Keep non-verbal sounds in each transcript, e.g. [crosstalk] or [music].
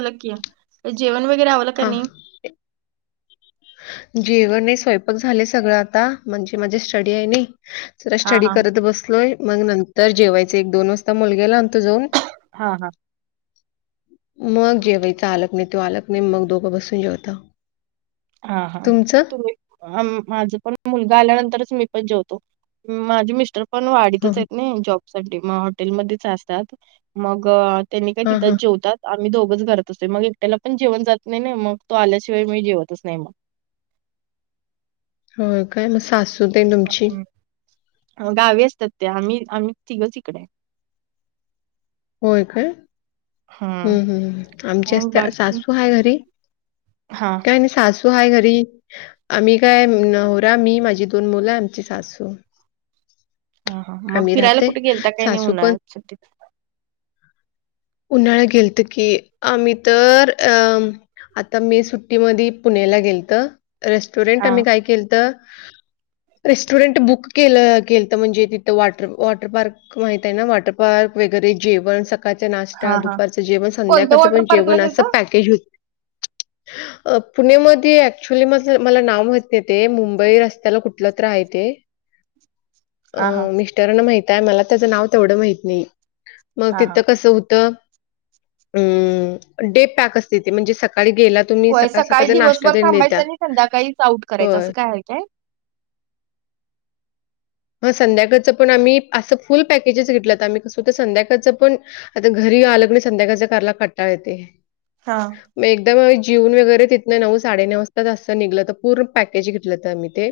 बोला की जेवण वगैरे आवरल हा कणी. जेवण ये स्वयंपाक झाले सगळं, आता, म्हणजे माझी स्टडी आहे नी. जरा हा स्टडी हा करत बसलोय. मग नंतर जेवायचं एक दोन वाजता मुलग्याला आणतो जाऊन. हा हा. मग जेवायच आलकनी तो आलकणी मग दोघं बसून जेवतो. हा हा तुम्ही. माझ पण मुलगा आल्यानंतरच मी पण जेवतो. माझे मिस्टर पण हो वाडीतच आहेत नी, जॉब साठी मग हॉटेलमध्येच असतात. मग त्यांनी काय हा हा तिथंच जेवतात. आम्ही दोघंच घरात असतोय. मग एकट्याला पण जेवण जात नाही. मग तो आल्याशिवाय मी जेवत. तस नाही मग. हो काय म सासूते तुमची गावी असतात ते आम्ही आम्ही तिघच इकड होय काय हम्म हम् आमच्या मग त्या बाकी सासू आहे घरी हा काय आणि सासू. तो हाय घरी, आम्ही काय नवरा मी माझी दोन मुलं आमची सासू. हा हा. मग आम्ही फिरायला राहते कुठे गेलता कणी, सासू पण उन्हाळ्याच्या सुट्टीत. उन्हाळा गेलत की आम्ही तर अ आता मी सुट्टीमध्येध पुण्याला गेलत रेस्टॉरंट हा आम्ही काय केलत रेस्टॉरंट बुक केलं केलत. म्हणजे तिथं वॉटर वॉटर पार्क माहित आहे ना वॉटर पार्क वगैरे जेवण सकाळच्या नाश हा हा दुपारचं जेवण कोणत्या संध्याकाळचं वॉटर पण पार्कला जेवण असं गेलता पॅकेज होत. [unintelligible] पुणेमध्ये ऍक्च्युली मला नाव माहित नाही ते मुंबई रस्त्याला कुठलं तर आहे ते हा हा अं मिस्टरन माहित आहे मला त्याचं नाव तेवढं माहित नाही मग हा हा. तिथं कस हो डे पॅक असतं ते म्हणजे कसं सकाळी गेलं होय सकाळी दिवसभर थांबायचं आणि संध्याकाळीच आऊट करायचं होय. असं काय तय हा संध्याकाळचं पण आम्ही असं फुल पॅकेजेस घेतलं हो आम्ही कसो तर संध्याकाळचं पण आता घरी आलग नाही संध्याकाळच्या कारला कट्टाळ येते. हा मग एकदम जीवन वगैरे तिथन नऊ साडेनऊ वाजता असं निघलंत पूर्ण पॅकेज घेतलं. तर मी ते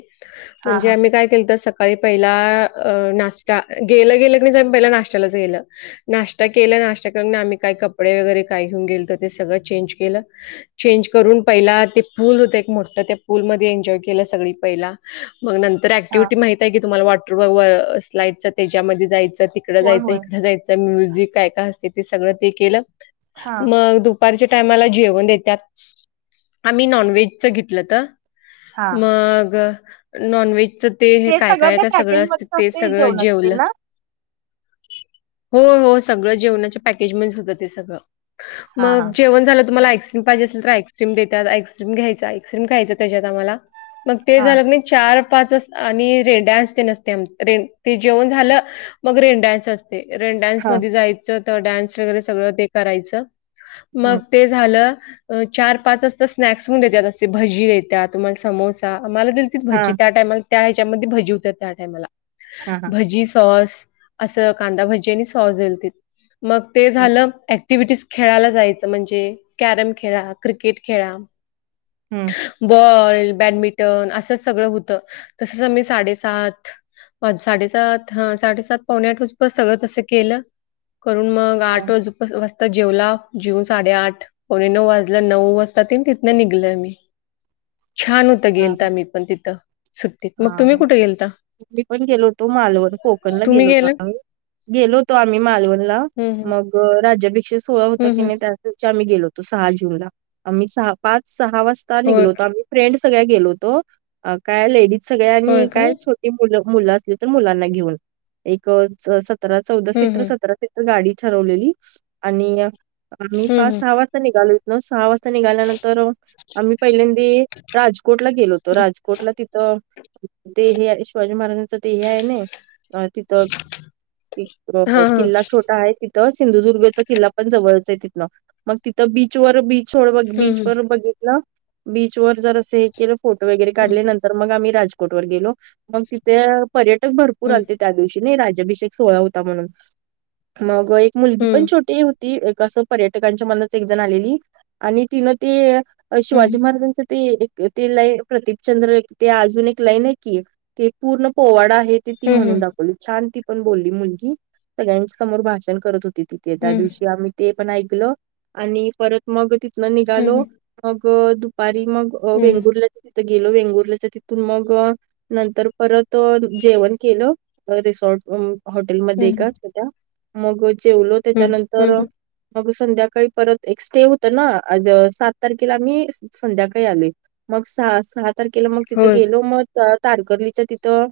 हा म्हणजे हा. आम्ही काय केलं. तर स का पहिला अ नाश्ता गेलं गेलं. की पहिला नाश्त्यालाच गेलं नाश्ता केला नाश्ता करून आम्ही काय कपडे वगैरे काय घेऊन गेल तर ते सगळं चेंज केलं चेंज करून पहिला ते पूल होत एक मोठा त्या पूलमध्येध्ये एन्जॉय केलं सगळी पहिला मग नंतर तर हा ऍक्टिव्हिटी माहित आहे की तुम्हाला वॉटरर स्लाईडचं त्याच्यामध्ये जायचं तिकडें होय जायचं होय. इकडे जायचं म्यझिक काय काय असते. ते सगळं ते केलं हा मग दुपारच्या टायमाला जेवण देतात. आम्ही नॉनव्हेजच घेतलं तर हा. मग नॉनव्हेज ते काय सगळं काय त्या का पॅकेज सगळं अस मध्येच ते असते सगळ जेवण असतील जेवलं ना? हो हो सगळं जेवणाच्या पॅकेज म्हण होतं. ते सगळं हा हा. मग जेवण झालं तुम्हाला आईक्रीम घ्यायचा आइस्क्रीम खायच त्याच्यात आम्हाला मग ते हा. झालं नाही चार पाच आणि रेड डस ने ते जेवण झालं मग रेन डन्स असते रेन डन्स हा मध्ये डान्स वगरे सगळ ते करायच हम्म मग ते झालं. चार पाच असजता स्नॅक्सण देतात. अस भजी देतात तुम्हाला समोसा आम्हाला हा भजी त्या टायमाला त्या ह्याच्यामध्ये भजी होत. त्या टायमाला हा हा भजी सॉस असं कांदा भजी आणि सॉस दिल त मग ते हम्म. झालं. ऍक्टिव्हिटी खेळायला जायचं म्हणजे कॅरम खेळा क्रिकेट खेळा. हम्म बॉल बॅडमिंटन असंच सगळं होतं तसच आम्ही साडे- सात साडेसात साडेसात पावणे आठ वाज सगळं तसं केलं. करून मग हा आट- वाजता जेवला जेऊन साडेआठ पणे नऊ वाजलं नऊ वाजता त तिथनं निघलं मी छान होतं हा गेलता मी पण तिथं सुट्टीत मग तुम्ही कुठे गेलता ी पण गेलो होतो मालवण कोकण ला तुम्ही गेलो होतो गेला? आम्ही गेलो होतो आम्ही मालवणला हं, हं. मग राज्याभिषेक सोहळा होता हं, की हं. नाही त्यात आम्ही गेलोतो सहा जूनला ला आम्ही सहा पाच सहा वाजता होय, निघलो होतो. आम्ही फ्रेंड सगळ्या गेलोतो. काय लेडीज सगळ्या होय आणि का? काय ट मुलं असली तर मुलांना घेऊन एक सतरा चौदा सीट हं, तर हं. सतरा गाडी ठरवली आणि म हं, पाच हं. सहा वाजता निघाल सहा वाज निघाल्यानंतर आम्ही पहिल्यांदा राजकोटला गेलो होतो. राजकोटला तिथं ते हे आहे शिवाजी महाराजांच देह आहे. ना अ तिथं हां, हां. किल्ला छोटा आहे ति- सिंधुदुर्गचा किला पण जवळच आहे तिथनं मग तिथं बीचवर बी- हं, बीच हं. वर बघितलं बीच वर जर असं हे केलं फोटो वगैरे हं, काढले नंतर मग आम्ही राजोट वर गेलो मग तिथे पर्यटक भरपूर हं. आलते त्या दिवशी राजभिषेक सोहळा हो- म्हणून मग एक मुलगी पण हं. छोटी होती. तसं पर्यटकांच्या मनात एक जण आलेली आणि तिनं ते शिवाजी हं. महाराजांच- ते एक ते लाईन प्रतीपचंद्र ते अजून एक लाईन आहे की ते पूर्ण पोवाडा आहे. ती हं, म्हणून हं. दाखवली छान ती पण बोलली मुलगी सगळ्यांच्या समोर भाषण करत होती तिथे त्या हं. दिवशी आम्ही ते पण ऐकल आणि परत मग तिथलं हं, निघालो हं. मग दुपारी मग हं. वेंगुर्ल्याच्या तिथं गेलो वेंगुर्ल्याच्या तिथं त मग नंतर परत जेवण केलं रिसॉर्ट हॉटेलमध्येध्ये हं, हं. का छोट्या मग जेवलो हं. हं, त्याच्यानंतर हं. मग संध्याकाळी परत एक स्टे होत ना सात तारखेला मी संध्याकाळी आले मग सहा सहा तारखेला मग तिथं होय. गेलो मग तारकर्लीच्या तिथं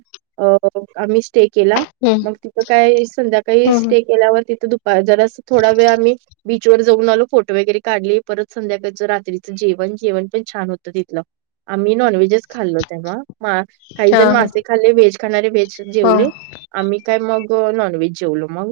अ आम्ही स्टे केला हं. मग तिथं काय संध्याकाळी हं, हं. स्टे केल्यावर तिथं दुपार जरा थोडा वेळ आम्ही बीचवर जाऊन आलो फोटो वगैरे काढले परत संध्याकाळचं रात्रीचं जेवण जेवण पण छान होतं तिथलं आम्ही नान व्हेज खल्लं काही जण हां, हां. मासे खाले व्हेज खाणारे व्हेज हां. जेवले आम्ही काय मग नॉनव्हेज जेवलो मग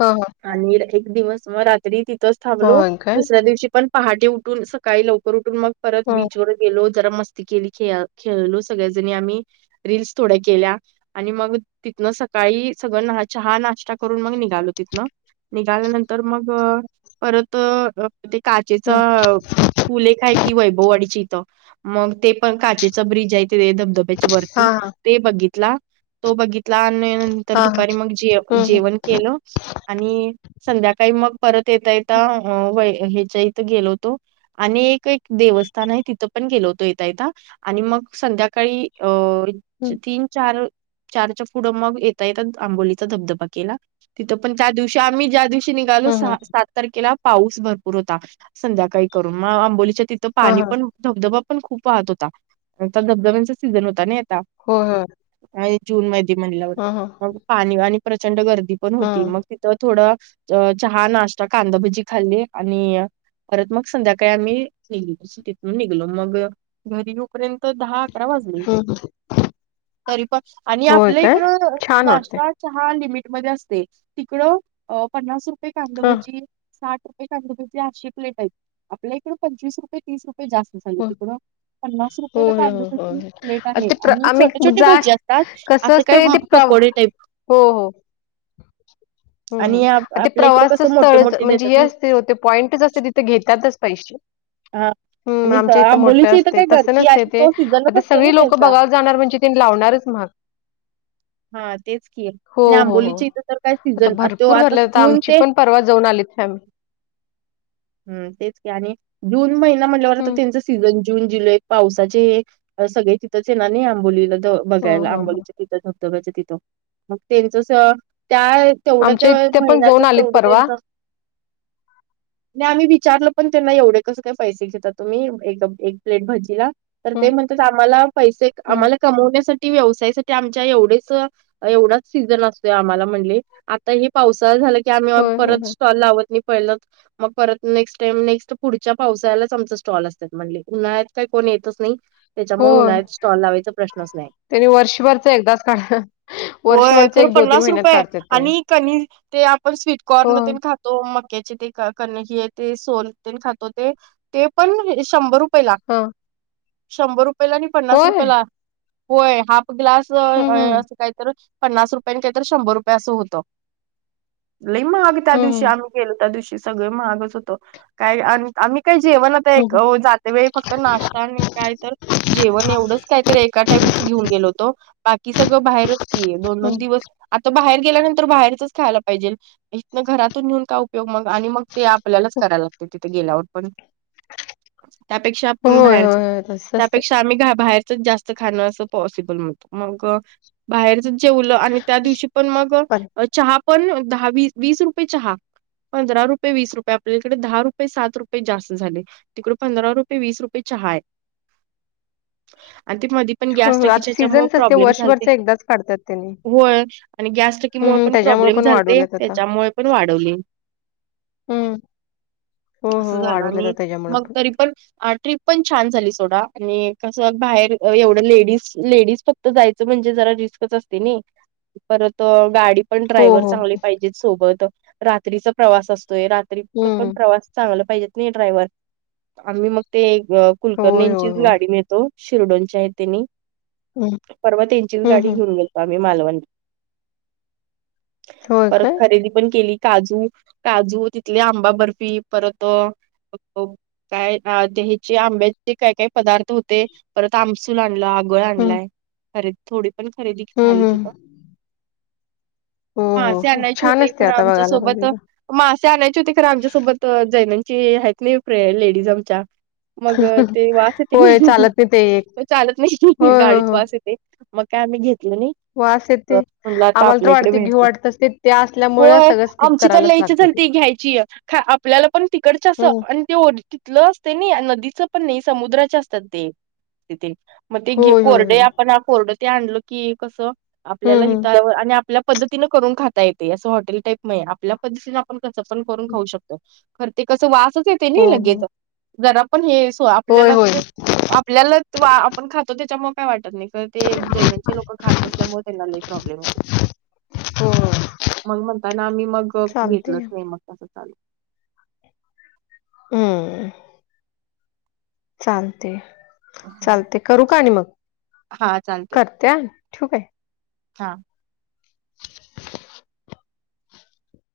हा हा आणि एक दिवस मग रात्री तिथंच थांबलो होय काय? दुसऱ्या दिवशी पण पहाटे उठून सकाळी लवकर उठून मग परत हं. बीचवर गेलो जरा मस्ती केली खेळा खेळल सगळ्याजणी आम्ही रीलस थोड्या केल्या आणि मग तिथनं सकाळी सगळं चहा नाश्ता करून मग निघालो तिथनं निघाल्यानंतर मग परत ते काचेच हं. फुले काय कि वैभववाडीची इथं मग ते पण काचे बिज धबधब्या वरती हां, हां. ते बघितला तो बघित लान नंतर हां, हां. दुपारी मग जेव हं, हं. जेवण केलं आणि संध्याकाळी मग परत येता येता व ह्याच्या इथं गेलो होतो आणि एक एक देवस्थान आहे तिथं पण गेलो होतो येतयथ आणि मग संध्याकाळी अ हं. तीन चार चारच्या पुढं मग येता येत आंबोलीचा धबधबा केला तिथं पण त्या दिवशी आम्ही ज्या दिवशी ाल हं, हं. सात तारखेला पाऊस भरपूर होता संध्याकाळी कर मग आंबोलीच्या त तर हां, पाणी हां. पण धबधबा पण खूप वाहत होता धबधब्यांचा सीझन होता ना आता हो हो आणि जून मैध्ये म्हणल्यावर मग पाणी आणि प्रचंड गर्दी पण होती मग हां. तिथं थोडं चहा नाश्ता कांदाभजी खाल्ली आणि परत मग संध्याकाळी आम्ही निघलो सिटीतून निघलो मग घरी येऊपर्यंत दहा अकरा वाजली हं, हं. तरी पण आणि होय आपलं काय? इकड छान नाश वाटतंय. चहा लिमिट म असते तिकड पन्नास रुपये हां. कांदभजी साठ ांशे प्लेट आहेत आपल्याकड पंचवीस रुपय तीस रुपये जास् होय. तिकड प्नासय होय, होय, होय. प्लेट अ, आहे ते प्र आणि आम्ही छोटे छोटी जा भजी असतात कसं असं काय असते ते प्र पकोडे टाईप हो हो आणि आप- हम् ते आपल्या इकडे प्रवासचं कसं मोठे स्थळच मोठे म्हणजे देतात हे नाही असते होते पॉईंटच असते तिथे घेतातच पैसे हा हम् आणि आमच्या इथं मोठे आंबोलीची इथं असते काय तसं गर्दी नसते आणि ते तो सीझनच आता असतो ना सगळी लोक त्यांचा बघायला जाणार म्हणजे त लावणारच महाग हा तेच क हो, आणि हो, हो. आंबोलीच्या इथं तर काय आता सीझन तो भरपूर आता भरले जून आमची ते पण परवा जाऊन आलीथे आम हम तेच आणि जून महिना म्हटल्यावर आ तर हं. त्यांच सीझन जून जुलै पावसाचे हे सगळे तिथंच आहे ना नाही आंबोलीला हो, बघायला हो, हो. आंबोलीच तिथं धबधब्याचं तिथं मग ते जस त्या तेवढं ते आमच्या इथे पण जाऊन महिन्यातच आलीत तेवढं परवा. त्यांचं नाही आम्ही विचारलं पण त्यांना एवढे कसं काही पैसे घेतात तुम्ही एक एक प्लेट भजीला तर हं, ते म्हणतात आम्हाला पैसे हं. आम्हाला कमवण्यासाठी व्यवसायासाठी आमच्या एवढेच एवढाच सीझन असतोय आम्हाला म्हण आता हे पावसाळ झाला क आम्ही होय, होय, परत होय. स्टॉल लावत नाही पहिलं मग परत नेक्स्ट टाईम नेक्स्ट पुढच्या पावसाळ्याचमचा स्टॉल असतात म्हणले उन्हाळ्यात काय कोण येतच नाही त्याच्यामुळे होय. उन्हाळ्यात स्टॉल लावायचा प्रश्नच नाही त्यांनी वर्षभरचं एकदाच काढ होय वर्षभरचं खरं एक पन्नास महिन्यात रुपये काढतात त्यांनी. आणि कनी ते आपण स्वीटकॉर्न हो. मध्ये खातो मक्याचे ते हि ते सोल खातो ते ते पण शंभर रुपये ला हा शंभर रुपयला आणि पन्नास रुपयेला होय हाफ ग्लास हं, हं. असं काहीत पन्नास रुपया काहीत शंभर रुपये असं होत लई मग आ् त्या हं, दिवशी हं. आम्ही गेलो त्या दिवशी सगळ महागच होतो काय आम्ही काही जेवण हं, एक हं. जाते वळी फक्त नाश्ता आणि काय तर जेवण एवढंच कायत एका टाइमच घेऊन गेलो होतो बाकी सगळं बाहेरच क दोन दोन हं. दिवस आता बाहेर गेल्यानंतर बाहेरच खायला पाहिजे घरातून घेऊन काय उपयोग मग आणि मग ते आपल्यालाच कराय लागते तिथे गेल्यावर पण त्यापेक्षा आपण होय, बाहेरच होय, होय. तसंच ते. त्यापेक्षा आम्ही बाहेरच जास्त खण अस पॉसिबलत मग बाहेरच जेवलं आणि त्या दिवशी पण मग पण चहा पण दहा वीस रुपये चहा पंधरा रुपये वीस रुपये आपल्याकडे दहा रुपये सात रुपये जास्त झाले तिकड पंधरा रुपये वीस रुपये चहा आहे आणि ती मध ् हो, हो. आता सीझन्स असते वर्षभरच एकदाच काढतात त्यांनी. हं, मुळे हं. पण त्याच्यामुळे प्रॉब्लेम पण झालते वाढवल्यात आता. त्याच्यामुळे पण वाढवले हं. हो, अस हो. झालं वाढवल्यात आणि आता त्याच्यामुळे मग तरी पण ट्र्रीप पण छान झाली सोडा आणि कसं बाहेर एवढं लेडीज लेडीज फक् जायच म्हणजे जरा रिस्कच असते ना परत गाडी पण हो, ड्रायव्हर हो. चांगले पाहिजेत सोबत रात्रीचा प्रवास असतोय तरी पण हं. प्रवास चांगला पाहिजेत नाही ड्रायव्हर आम्ही मग ते अ होय, कुलकर्णींची होय, होय. गाडी मिळतो शिर्डोनच्या आहे त्यांनी हं. परवा त्यांचीच हं, गाडी हं. घेऊन गेतो आम्ही मालवण होय परत काय? खरेदी पण केली काजू काजू तिथली आंबा बर्फी परत काय देहीची आंब्याचे काय काही पदार्थ होते परत आमसूल आणला उगळ हं. आणलाय खरे थोडी पण खरेदी हं, झाली हं. तिथं हो हो मासे हो छान असते आता बघायला मदा मग असे आणायचे होते खरं आमच्यासोबत जैनांची आहेत ना लेडीज आमच्या मग ते वास येते होय, ना चालत नाही ते एक. मग चालत नाही होय, होय, गाडीत होय. वास येत ते मग काय आम्ही घेतल नाहीं. वास येते आम्हाला तर वाटते घेऊ भेटते वाटत अस ते त्या असल्यामुळे सगळं स्किप कर जर ल्यायची तर ती घ्यायची आपल्याला पण तिकडच हं. असं ते ओ तिथलं असते नाही नदीचं पण नाही समुद्राच्या असतात ते तिथे मग ते घे होय, होय, कोरडे होय. आपण अ कोरडं ते आणलं की कसं आपल्याला हं, हं. हित आवर आणि आप आपल्या पद्धतीन करून खाता येते असं हॉटेल टाईप नाही, आपल्या पद्धतीनें आपण कसं पण करून खाऊ शकतो. खर ते कस वासच येत हो, नी हो. लगेच जरा पण हे स होय, आपल्याला तर होय. ते आप पल्याला वा आपण खातो त्याच्यामुळ काय वाटत नाही तर ते जैनाचे लोक खात त्यांच्यामूळ त्यांना लै प्रॉब्लेम हो हो, हो. मग म्हणताय ना आम्ही मग अ चालते. घेतलंच नाही मग तसं चालू हम्म. चालतेय हा. चालते करू का आणि मग हा चालते करते हां ठीवू काय? हा.